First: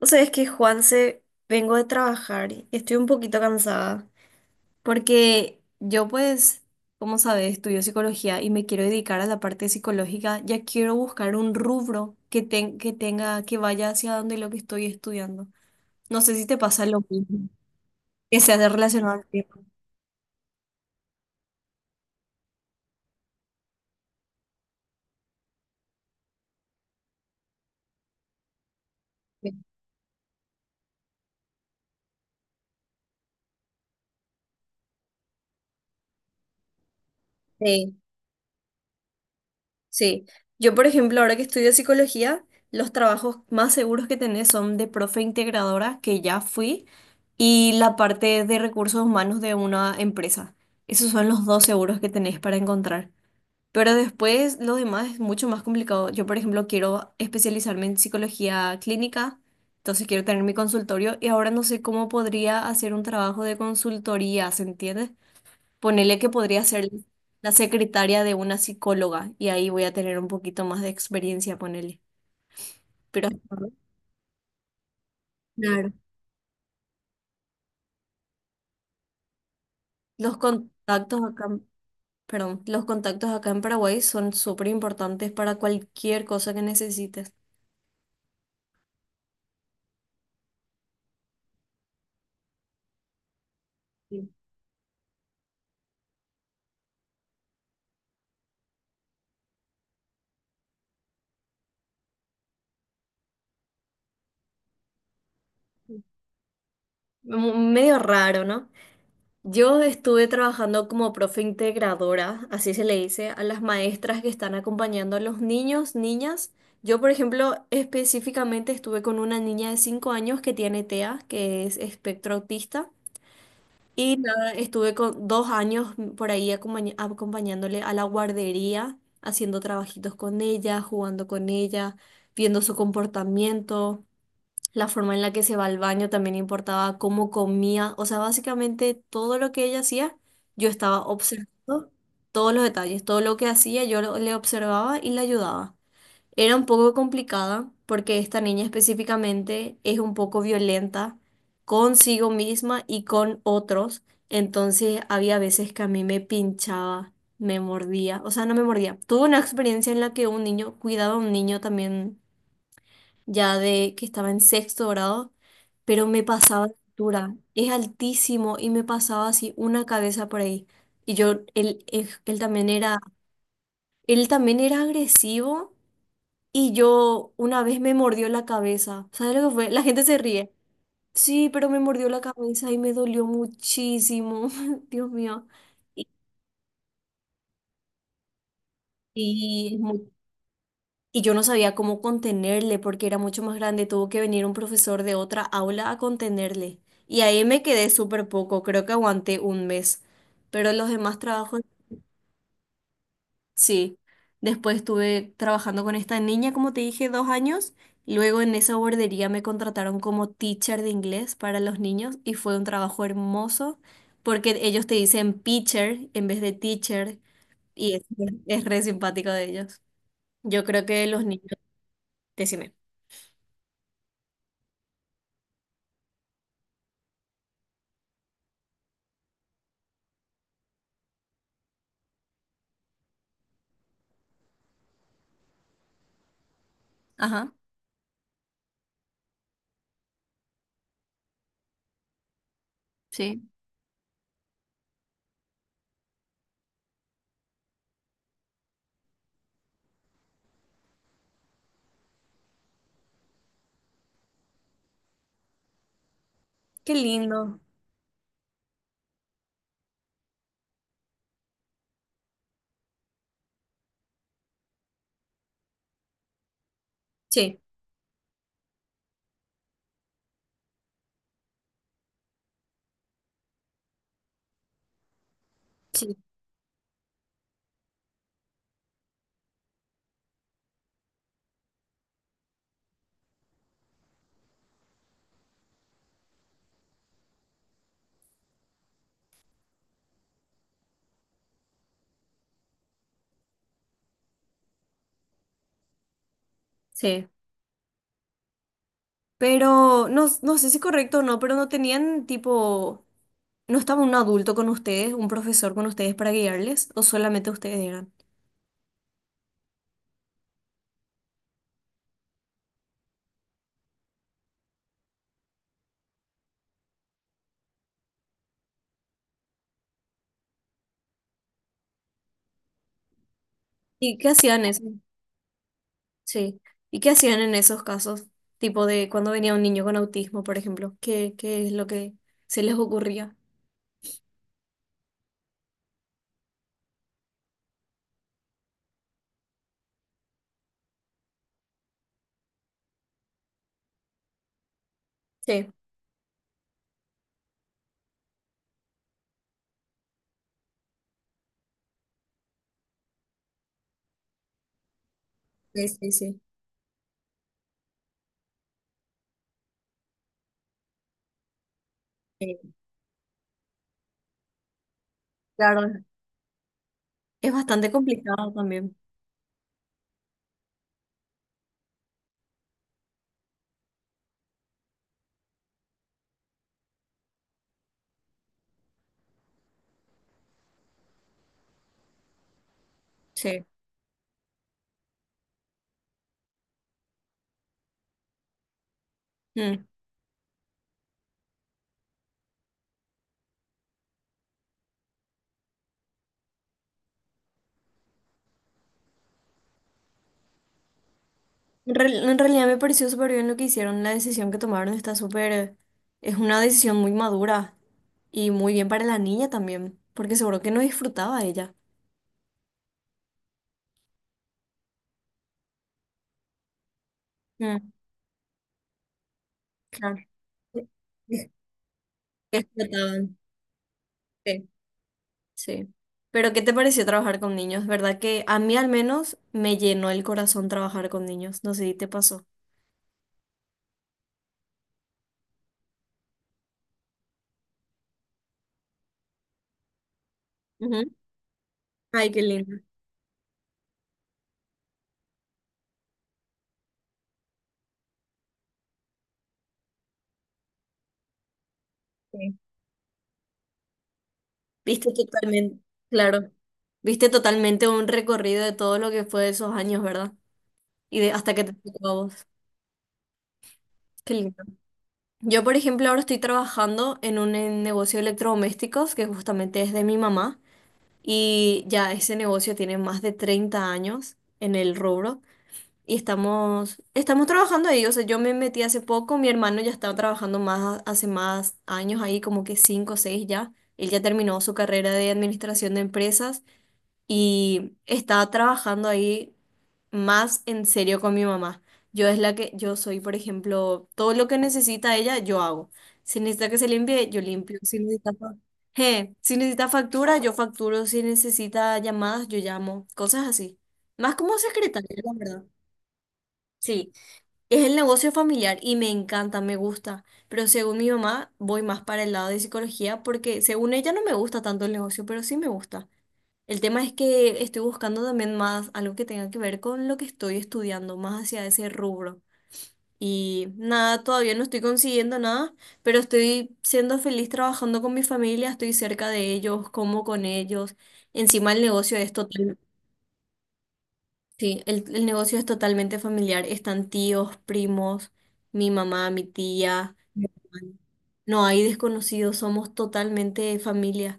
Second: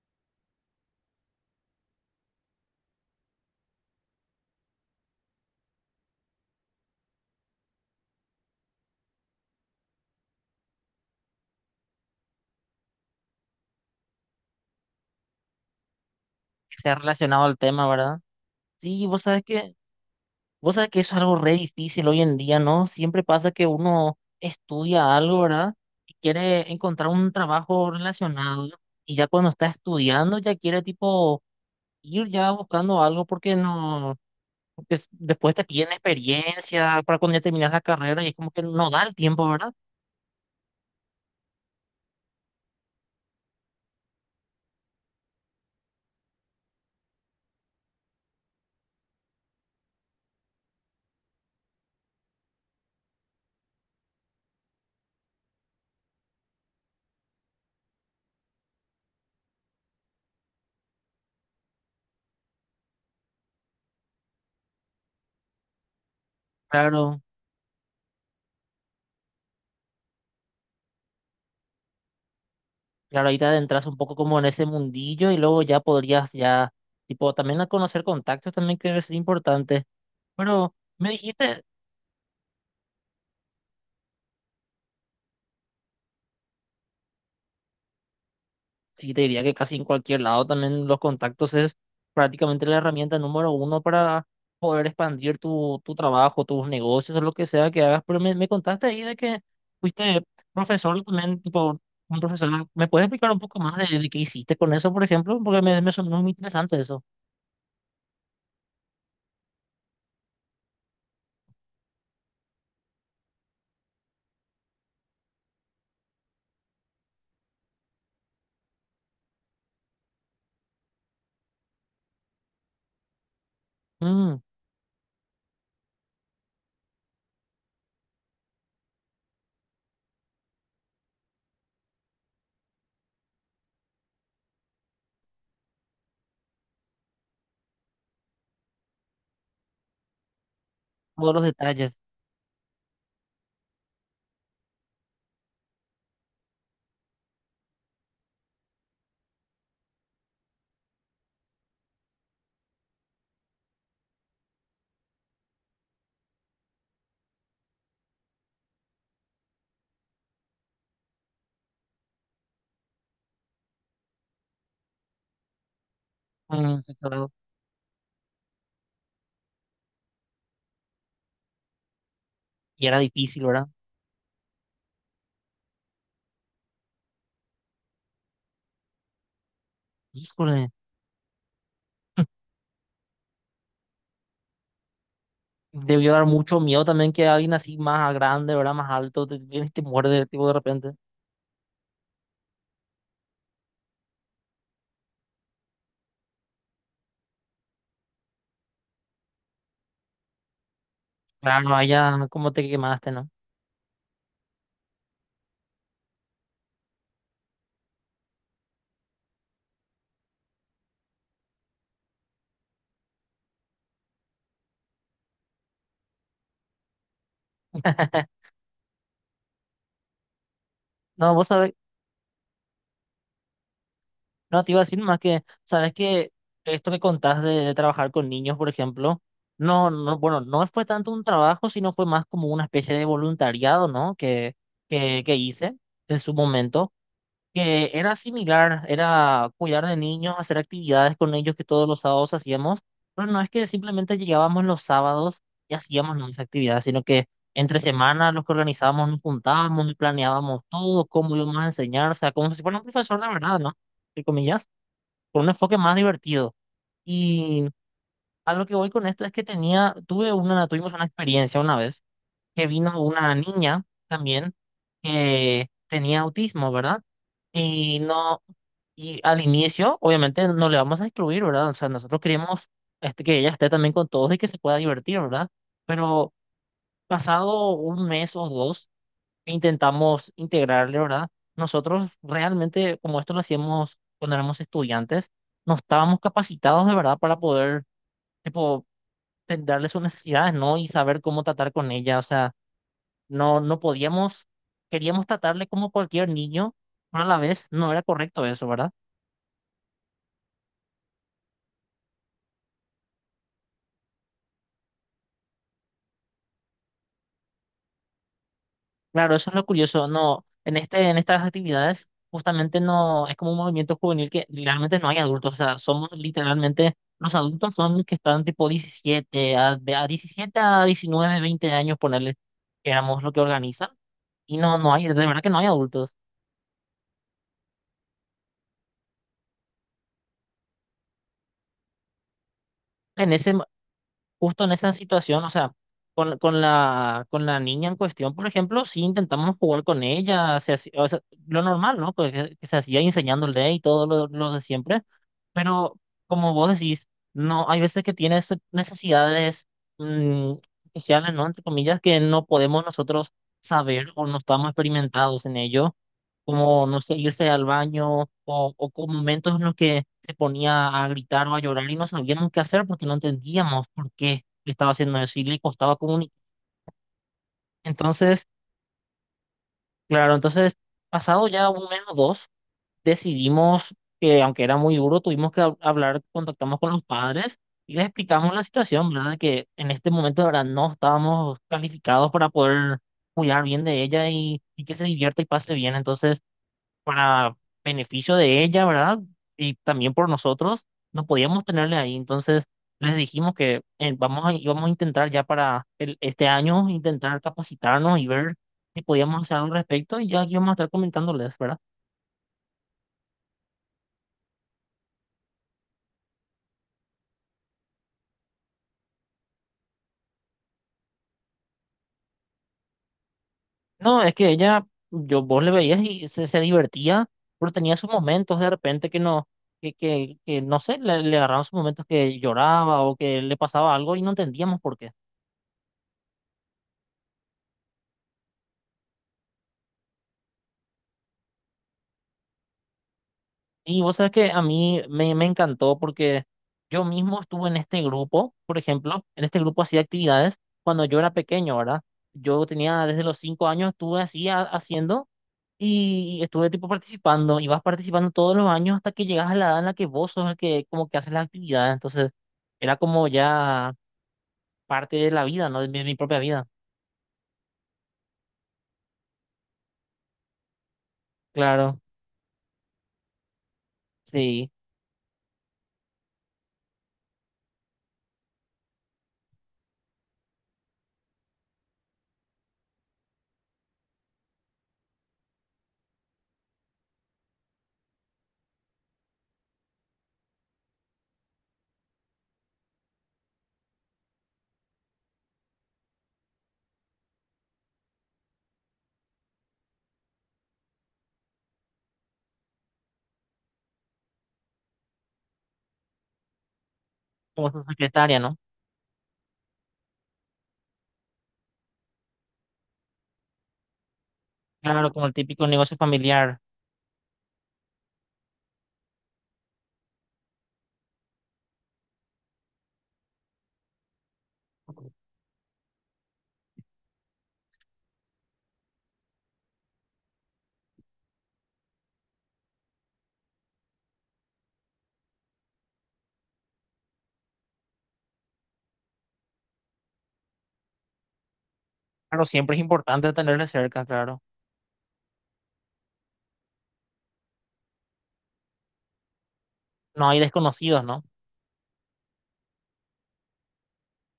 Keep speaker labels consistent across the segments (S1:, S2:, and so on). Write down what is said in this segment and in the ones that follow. S1: Vos sabés que Juanse, vengo de trabajar y estoy un poquito cansada porque yo pues, como sabés, estudio psicología y me quiero dedicar a la parte psicológica. Ya quiero buscar un rubro que tenga, que vaya hacia donde lo que estoy estudiando. No sé si te
S2: Que
S1: pasa
S2: sea
S1: lo
S2: relacionado
S1: mismo,
S2: al tema, ¿verdad?
S1: que sea de
S2: Sí,
S1: relacionado
S2: vos
S1: al
S2: sabes
S1: tema.
S2: que, vos sabes que eso es algo re difícil hoy en día, ¿no? Siempre pasa que uno estudia algo, ¿verdad? Y quiere encontrar un trabajo relacionado y ya cuando está estudiando ya quiere tipo ir ya buscando algo porque no, porque s- después te piden experiencia para cuando ya terminas la
S1: Sí.
S2: carrera y es como que no da el tiempo, ¿verdad?
S1: Sí, yo por ejemplo, ahora que estudio psicología, los trabajos más seguros que tenés son de profe integradora, que ya fui, y la parte de recursos humanos de una empresa. Esos son los dos seguros que tenés para encontrar. Pero después lo demás es mucho más complicado. Yo, por ejemplo, quiero especializarme en psicología clínica, entonces quiero tener mi consultorio y ahora no sé cómo podría hacer un trabajo de consultoría, ¿se entiende? Ponele que podría ser
S2: Claro,
S1: la secretaria de una psicóloga y ahí voy a tener un poquito más de experiencia, ponele. Pero
S2: claro, ahí te adentras un poco como en ese mundillo y luego ya
S1: claro,
S2: podrías ya, tipo, también a conocer contactos también que es importante.
S1: los
S2: Pero me
S1: contactos acá,
S2: dijiste,
S1: en- perdón, los contactos acá en Paraguay son súper importantes para cualquier cosa que necesites.
S2: sí, te diría que casi en cualquier lado también los contactos es prácticamente la herramienta número uno para
S1: Sí.
S2: poder expandir tu trabajo, tus negocios, o lo que sea que hagas. Pero me contaste ahí de que fuiste profesor también, tipo, un profesor. ¿Me puedes explicar un poco más de qué hiciste con eso, por ejemplo? Porque me sonó muy interesante eso.
S1: Medio raro, ¿no? Yo estuve trabajando como profe integradora, así se le dice, a las maestras que están acompañando a los niños, niñas. Yo, por ejemplo, específicamente estuve con una niña de 5 años que tiene TEA, que es espectro autista, y
S2: Mm.
S1: nada, estuve con 2 años por ahí acompañándole a la guardería, haciendo trabajitos con ella, jugando con ella, viendo su comportamiento. La forma en la que se va al baño también importaba, cómo comía, o sea, básicamente todo lo que ella hacía, yo estaba
S2: Todos los
S1: observando
S2: detalles.
S1: todos los detalles, todo lo que hacía, yo le observaba y le ayudaba. Era un poco complicada porque esta niña específicamente es un poco violenta consigo misma y con otros, entonces había veces que a mí me pinchaba, me mordía, o sea, no me mordía. Tuve una experiencia en la que un niño cuidaba a un niño también ya de que estaba en sexto grado, pero me pasaba la
S2: Mm, sí, claro.
S1: altura, es altísimo y me pasaba así una cabeza por ahí. Y yo, él también
S2: Y
S1: era,
S2: era difícil, ¿verdad?
S1: él también era agresivo y yo una vez me mordió la cabeza. ¿Sabes lo que fue? La gente se ríe.
S2: Híjole.
S1: Sí, pero me mordió la cabeza y me dolió muchísimo. Dios mío. Y,
S2: Debió dar mucho miedo también que alguien así más grande, ¿verdad? Más alto, te, vienes y
S1: y es
S2: te
S1: muy.
S2: muerde, tipo, de repente.
S1: Y yo no sabía cómo contenerle porque era mucho más grande. Tuvo que venir un profesor de otra aula a contenerle. Y ahí me quedé súper poco. Creo que aguanté un mes. Pero los demás trabajos,
S2: Claro, allá como te quemaste, ¿no?
S1: sí. Después estuve trabajando con esta niña, como te dije, 2 años. Luego en esa guardería me contrataron como teacher de inglés para los niños y fue un trabajo hermoso porque ellos te dicen pitcher en vez de teacher y es re simpático de ellos. Yo creo que los
S2: No,
S1: niños,
S2: vos sabés,
S1: decime.
S2: no te iba a decir más que, sabes que esto que contás de trabajar con niños, por ejemplo, no, no, bueno, no fue tanto un trabajo, sino fue más como una especie de voluntariado, ¿no? Que hice en su momento.
S1: Ajá.
S2: Que era similar, era cuidar de niños, hacer actividades con ellos que todos los sábados hacíamos, pero no
S1: Sí.
S2: es que simplemente llegábamos los sábados y hacíamos, ¿no?, esa actividad, sino que entre semanas los que organizábamos nos juntábamos y planeábamos todo, cómo íbamos a enseñar, o sea, como si fuera un profesor de verdad, ¿no? Entre comillas, con un enfoque más divertido.
S1: Qué lindo.
S2: Y a lo que voy con esto es que tenía, tuve una, tuvimos una experiencia una vez que vino una niña también que tenía autismo, ¿verdad?
S1: Sí,
S2: Y no, y al inicio, obviamente, no le vamos a excluir, ¿verdad? O sea, nosotros queremos este, que ella esté también con todos y que se pueda divertir, ¿verdad?
S1: sí,
S2: Pero pasado un mes o dos, intentamos integrarle, ¿verdad? Nosotros realmente, como esto lo hacíamos cuando éramos estudiantes, no estábamos capacitados de verdad para poder, tipo, darle sus necesidades, ¿no? Y saber cómo tratar con ella. O sea, no podíamos, queríamos tratarle como cualquier niño, pero a
S1: sí.
S2: la vez no era correcto eso, ¿verdad?
S1: Pero no, no sé si es correcto o no, pero no tenían tipo, ¿no estaba un adulto con ustedes, un profesor con ustedes para guiarles? ¿O solamente ustedes eran?
S2: Claro, eso es lo curioso. No, en este, en estas actividades justamente no es como un movimiento juvenil que realmente no hay adultos. O sea, somos literalmente los adultos son los que están tipo 17 a, de a 17 a 19, 20 años, ponerle que éramos lo que organizan
S1: ¿Y qué
S2: y
S1: hacían
S2: no,
S1: eso?
S2: no hay, de verdad que no hay adultos.
S1: Sí. ¿Y qué hacían en esos casos? Tipo de cuando venía un niño con autismo, por ejemplo. ¿Qué, qué es lo que se les
S2: En
S1: ocurría?
S2: ese, justo en esa situación, o sea, con la niña en cuestión, por ejemplo, sí intentamos jugar con ella, o sea, lo normal, ¿no? Pues que se hacía enseñándole y todo lo de siempre.
S1: Sí,
S2: Pero como vos decís, no, hay veces que tienes necesidades mm, especiales, ¿no? Entre comillas, que no podemos nosotros saber o no estamos experimentados en
S1: sí,
S2: ello,
S1: sí, sí.
S2: como, no sé, irse al baño o con momentos en los que se ponía a gritar o a llorar y no sabíamos
S1: Sí,
S2: qué hacer porque no entendíamos por qué estaba haciendo eso y le
S1: claro,
S2: costaba comunicar.
S1: es bastante
S2: Entonces,
S1: complicado también.
S2: claro, entonces, pasado ya un mes o dos. Decidimos que, aunque era muy duro, tuvimos que hablar, contactamos con los padres y les explicamos la situación, ¿verdad? De que en este momento, de verdad, no estábamos calificados para poder cuidar
S1: Sí.
S2: bien de ella y que se divierta y pase bien. Entonces, para beneficio de ella, ¿verdad? Y
S1: Mm.
S2: también por nosotros, no podíamos tenerle ahí. Entonces, les dijimos que íbamos a intentar ya para este año, intentar capacitarnos y ver si podíamos hacer algo al respecto y ya aquí vamos a estar comentándoles, ¿verdad?
S1: En realidad me pareció súper bien lo que hicieron, la decisión que tomaron está súper, es una decisión muy madura y muy bien para la niña también, porque seguro que no disfrutaba ella.
S2: No, es que ella, yo vos le veías y se divertía, pero
S1: Mm,
S2: tenía sus momentos de repente que no, que,
S1: claro.
S2: que, que no
S1: Que-
S2: sé, le
S1: que
S2: agarraban sus momentos que lloraba o
S1: explotaban.
S2: que le pasaba algo y no
S1: Sí.
S2: entendíamos por qué.
S1: Sí. Pero ¿qué te pareció trabajar con niños? ¿Verdad que a mí al menos me llenó el corazón trabajar con niños? No sé si te pasó.
S2: Y vos sabes que a mí me encantó porque yo mismo estuve en este grupo, por ejemplo, en este grupo hacía actividades cuando
S1: Ujú.
S2: yo era pequeño, ¿verdad?
S1: Ay, qué
S2: Yo
S1: lindo.
S2: tenía desde los 5 años, estuve así haciendo. Y, estuve tipo participando, y vas participando todos los años hasta que llegas a la edad en la que vos sos el que como que haces las actividades. Entonces,
S1: Sí.
S2: era como ya
S1: Viste
S2: parte de la vida,
S1: totalmente,
S2: ¿no? De mi, propia
S1: claro,
S2: vida.
S1: viste totalmente un recorrido de todo lo que fue esos años, ¿verdad? Y de hasta que te
S2: Claro,
S1: tocó a vos. Qué lindo.
S2: sí.
S1: Yo, por ejemplo, ahora estoy trabajando en un negocio de electrodomésticos que justamente es de mi mamá y ya ese negocio tiene más de 30 años en el rubro y estamos trabajando ahí. O sea, yo me metí hace poco, mi hermano ya estaba trabajando más, hace más años ahí, como que 5 o 6 ya. Él ya terminó su carrera de administración de empresas y está trabajando ahí más en serio con mi mamá. Yo es la que, yo soy, por ejemplo, todo lo que necesita ella, yo hago. Si necesita que se limpie, yo
S2: Como
S1: limpio.
S2: su
S1: Si necesita,
S2: secretaria, ¿no?
S1: si necesita factura, yo facturo. Si necesita llamadas, yo llamo. Cosas así. Más como secretaria,
S2: Claro, como
S1: la
S2: el
S1: verdad.
S2: típico negocio familiar.
S1: Sí, es el negocio familiar y me encanta, me gusta. Pero según mi mamá, voy más para el lado de psicología porque según ella no me gusta tanto el negocio, pero sí me gusta. El tema es que estoy buscando también más algo que tenga que ver con lo que estoy estudiando, más hacia ese rubro. Y nada, todavía no estoy consiguiendo nada, pero estoy siendo feliz trabajando con mi familia, estoy cerca de ellos, como con ellos. Encima el negocio es
S2: Claro, siempre
S1: total,
S2: es importante tenerle cerca, claro.
S1: sí, el negocio es totalmente familiar. Están tíos, primos, mi mamá, mi tía,
S2: No hay
S1: mi hermano.
S2: desconocidos, ¿no?
S1: No hay desconocidos, somos totalmente familia.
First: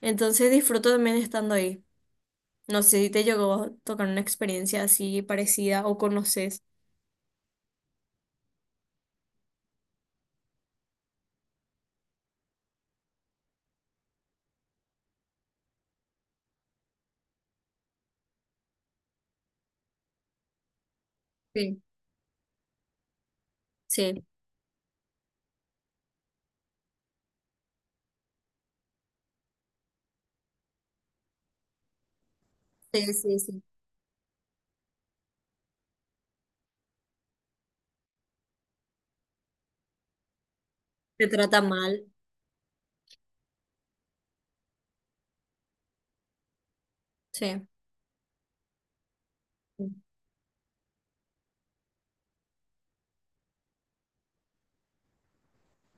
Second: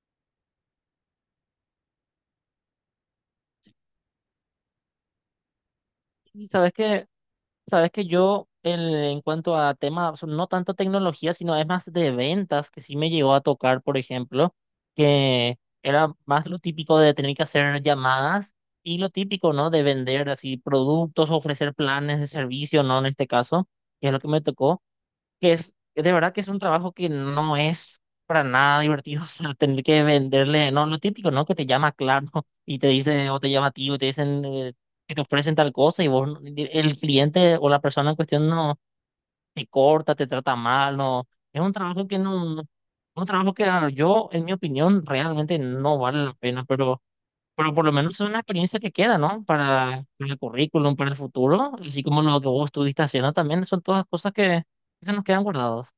S1: Entonces disfruto también estando ahí. No sé si te llegó a tocar una experiencia así parecida o
S2: Y
S1: conoces.
S2: sabes que Sabes que en cuanto a temas, o sea, no tanto tecnología, sino es más de ventas, que sí me llegó a tocar, por ejemplo, que era más lo típico de tener que hacer llamadas y lo típico, ¿no? De vender así productos, ofrecer
S1: Sí,
S2: planes de servicio, ¿no? En este caso, que es lo
S1: sí,
S2: que me tocó que es, de verdad que es un trabajo que no es para nada divertido, o sea, tener que venderle, no, lo típico, ¿no? Que te llama Claro y te
S1: sí,
S2: dice,
S1: sí,
S2: o te
S1: sí.
S2: llama tío, y te dicen que te ofrecen tal cosa y vos, no- el cliente o la persona en cuestión no te corta, te trata mal,
S1: Te
S2: no,
S1: trata
S2: es un
S1: mal.
S2: trabajo que no, no, un trabajo que ah, yo, en mi opinión, realmente no vale la pena, pero...
S1: Sí.
S2: Pero por lo menos es una experiencia que queda, ¿no? Para el currículum, para el futuro, así como lo que vos estuviste haciendo también, son todas cosas que se nos quedan guardados.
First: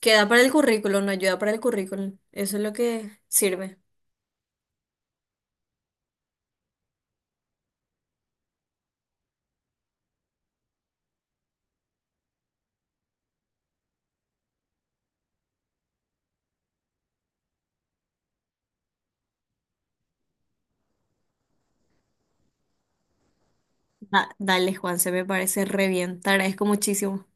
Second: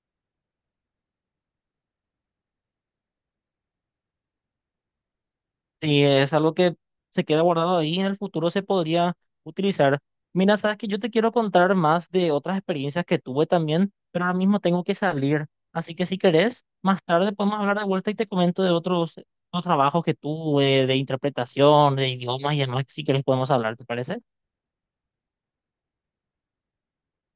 S1: Queda para el currículum, no ayuda para el currículum. Eso es lo que sirve.
S2: Sí, es algo que se queda guardado ahí y en el futuro se podría utilizar. Mira, sabes que yo te quiero contar más de otras experiencias que tuve también, pero ahora mismo tengo que salir. Así que si querés, más tarde podemos hablar de vuelta y te comento de otros, otros trabajos que tuve, de interpretación, de idiomas y demás, que si querés podemos hablar, ¿te parece?
S1: Dale, Juan, se me parece re bien. Te agradezco muchísimo.